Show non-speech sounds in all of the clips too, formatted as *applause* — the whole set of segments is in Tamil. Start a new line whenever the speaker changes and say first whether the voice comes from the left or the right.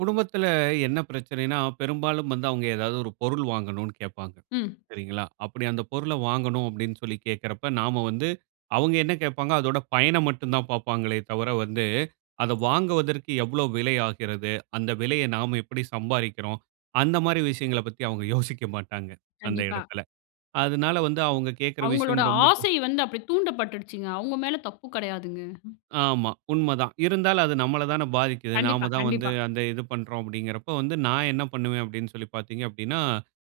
right: குடும்பத்துல என்ன பிரச்சனைன்னா, பெரும்பாலும் வந்து அவுங்க எதாவது ஒரு பொருள் வாங்கணும்ன்னு கேட்பாங்க,
left: ம்.
right: சரிங்களா, அப்படி அந்த பொருள வாங்கணும் அப்படின்னு சொல்லி கேட்கிறப்ப, நாம வந்து அவுங்க என்ன கேட்பாங்க, அதோட பயன மட்டும் தான் பார்ப்பாங்களே தவிர வந்து, அத வாங்குவதற்கு எவ்வளோ விலை ஆகிறது? அந்த விலைய நாம எப்படி சம்பாறிக்கிறோம். அந்த மாரி விஷயங்கள பத்தி அவுங்க யோசிக்க மாட்டாங்க, அந்த
left: கண்டிப்பா.
right: இடத்துல. அதனால வந்து அவுங்க கேட்கிற விஷயம்
left: அவுங்களோட
right: ரொம்ப ப
left: ஆசை வந்து அப்படி தூண்டப்பட்டுடுச்சுங்க. அவுங்க மேல தப்பு கெடையாதுங்க.
right: ஆமா. உண்மை தான். இருந்தாலும் அது நம்மள தான பாதிக்குது.
left: கண்டிப்பா,
right: நாம தான் வந்து
left: கண்டிப்பா.
right: அந்த இது பண்றோம் அப்படிங்கிறப்போ, வந்து நான் என்ன பண்ணுவேன் அப்படின்னு சொல்லி பார்த்தீங்க அப்படின்னா,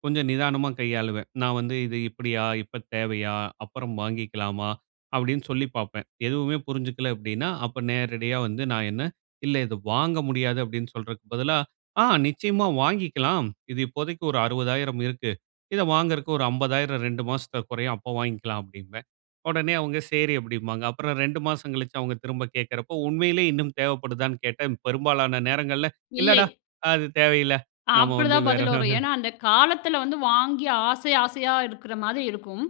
right: கொஞ்சம் நிதானமா கையாளுவேன். நான் வந்து, "இது இப்படியா, இப்ப தேவையா, அப்புறம் வாங்கிக்கலாமா?" அப்படின்னு சொல்லி பார்ப்பேன். எதுவுமே புரிஞ்சுக்கல அப்படின்னா, அப்ப நேரடியா வந்து நான் என்ன "இல்ல, இது வாங்க முடியாது." அப்படின்னு சொல்றக்கு பதிலா, "ஆ நிச்சயமா வாங்கிக்கலாம். இது இப்போதைக்கு ஒரு 60,000 இருக்கு. இத வாங்குறக்கு ஒரு 50,000 2 மாசத்துல குறையும், அப்ப வாங்கிக்கலாம்." அப்படிம்பேன். உடனே அவுங்க 'சரி!' அப்படிம்பாங்க. அப்புறம் 2 மாசம் கழிச்சு அவுங்க திரும்ப கேட்கிறப்போ, உண்மையிலே இன்னும் தேவைப்படுதான்னு கேட்டா, பெரும்பாலான நேரங்கள்ல
left: இல்லை.
right: "இல்லடா! அது தேவையில்ல. நாம வந்து
left: அப்படிதான்
right: வேற"
left: பதில் வரும்.
right: *unintelligible*
left: ஏன்னா, அந்த காலத்தில வந்து வாங்கி, ஆசை ஆசையா இருக்கிற மாதிரி இருக்கும்.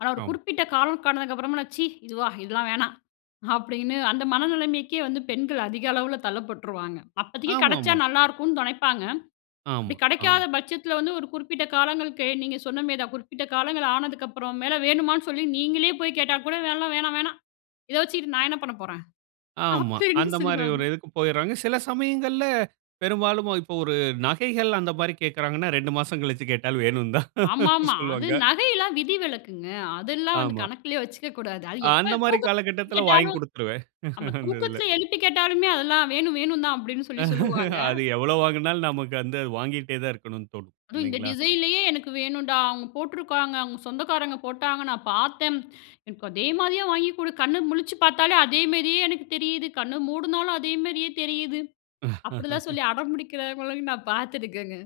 left: ஆனா, ஒரு
right: ஆமா.
left: குறிப்பிட்ட காலம் ஆனதுக்கு அப்பறமால்லாம், "ச்சீ! இதுவா! இதெல்லாம் வேணாம்." அப்படின்னு அந்த மனநிலைமைக்கே வந்து பெண்கள் அதிக அளவுல தள்ளப்பட்டுருவாங்க. அப்பதைக்கு கெடைச்சா
right: ஆமாமா.
left: நல்லாருக்கும்ன்னு நெனைப்பாங்க. அப்படி
right: ஆமா,
left: கெடைக்காத
right: ஆம்.
left: பட்சத்தில வந்து, ஒரு குறிப்பிட்ட காலங்களுக்கு நீங்க சொன்ன மாரி தான், குறிப்பிட்ட காலங்கள் ஆனதுக்கப்பறம் மேல, வேணுமான்னு சொல்லி நீங்களே போய் கேட்டா கூட, "எல்லாம் வேணாம் வேணாம். இத வச்சுகிட்டு நான் என்ன பண்ண போறேன்?"
right: ஆமா.
left: அப்படின்னு
right: அந்தமாரி
left: சொல்லிருவாங்க.
right: ஒரு இதுக்கு போயர்றாங்க. சில சமயங்கள்ல, பெரும்பாலும் இப்ப ஒரு நகைகள் அந்தமாரி கேட்கிறாங்கன்னா, 2 மாசம் கழிச்சு கேட்டாலும் வேணும்ன்னு தான்
left: ஆமாமா. அது
right: சொல்லுவாங்க.
left: நகைலாம் விதி விலக்குங்க. அதெல்லாம் வந்து
right: ஆமா.
left: கணக்குலயே வச்சுக்கக்கூடாது. அது
right: அந்த
left: எப்ப
right: மாரி
left: தூக்கத்தில போய்
right: காலகட்டத்தில வாங்கிக்
left: கேட்டாலும்
right: குடுத்துருவேன்,
left: நம்ம
right: *laughs* அந்த இதுல.
left: தூக்கத்தில எழுப்பி கேட்டாலுமே, "அதெல்லாம் வேணும், வேணுந்தான்" அப்படின்னு சொல்லி சொல்லுவாங்க.
right: அது எவ்வளோ வாங்குனாலும் நமக்கு வந்து அது வாங்கிட்டே தான் இருக்கணும்ன்னு தோணும்,
left: "அதுவும் இந்த
right: இல்லைங்களா?
left: டிசைன்லயே எனக்கு வேணுன்டா! அவுங்க போட்டிருக்காங்க. அவுங்க சொந்தக்காரங்க போட்டாங்க, நான் பார்த்தேன். எனக்கு அதே மாரியே வாங்கி குடு! கண்ணு முழிச்சு பார்த்தாலே, அதே மாரியே எனக்கு தெரியுது. கண்ண மூடுனாலும் அதே மாரியே தெரியுது." அப்படில்லாம்
right: *laughs*
left: சொல்லி அடம்பிடிக்கிறவங்களையும் நான் பார்த்துருக்கேங்க.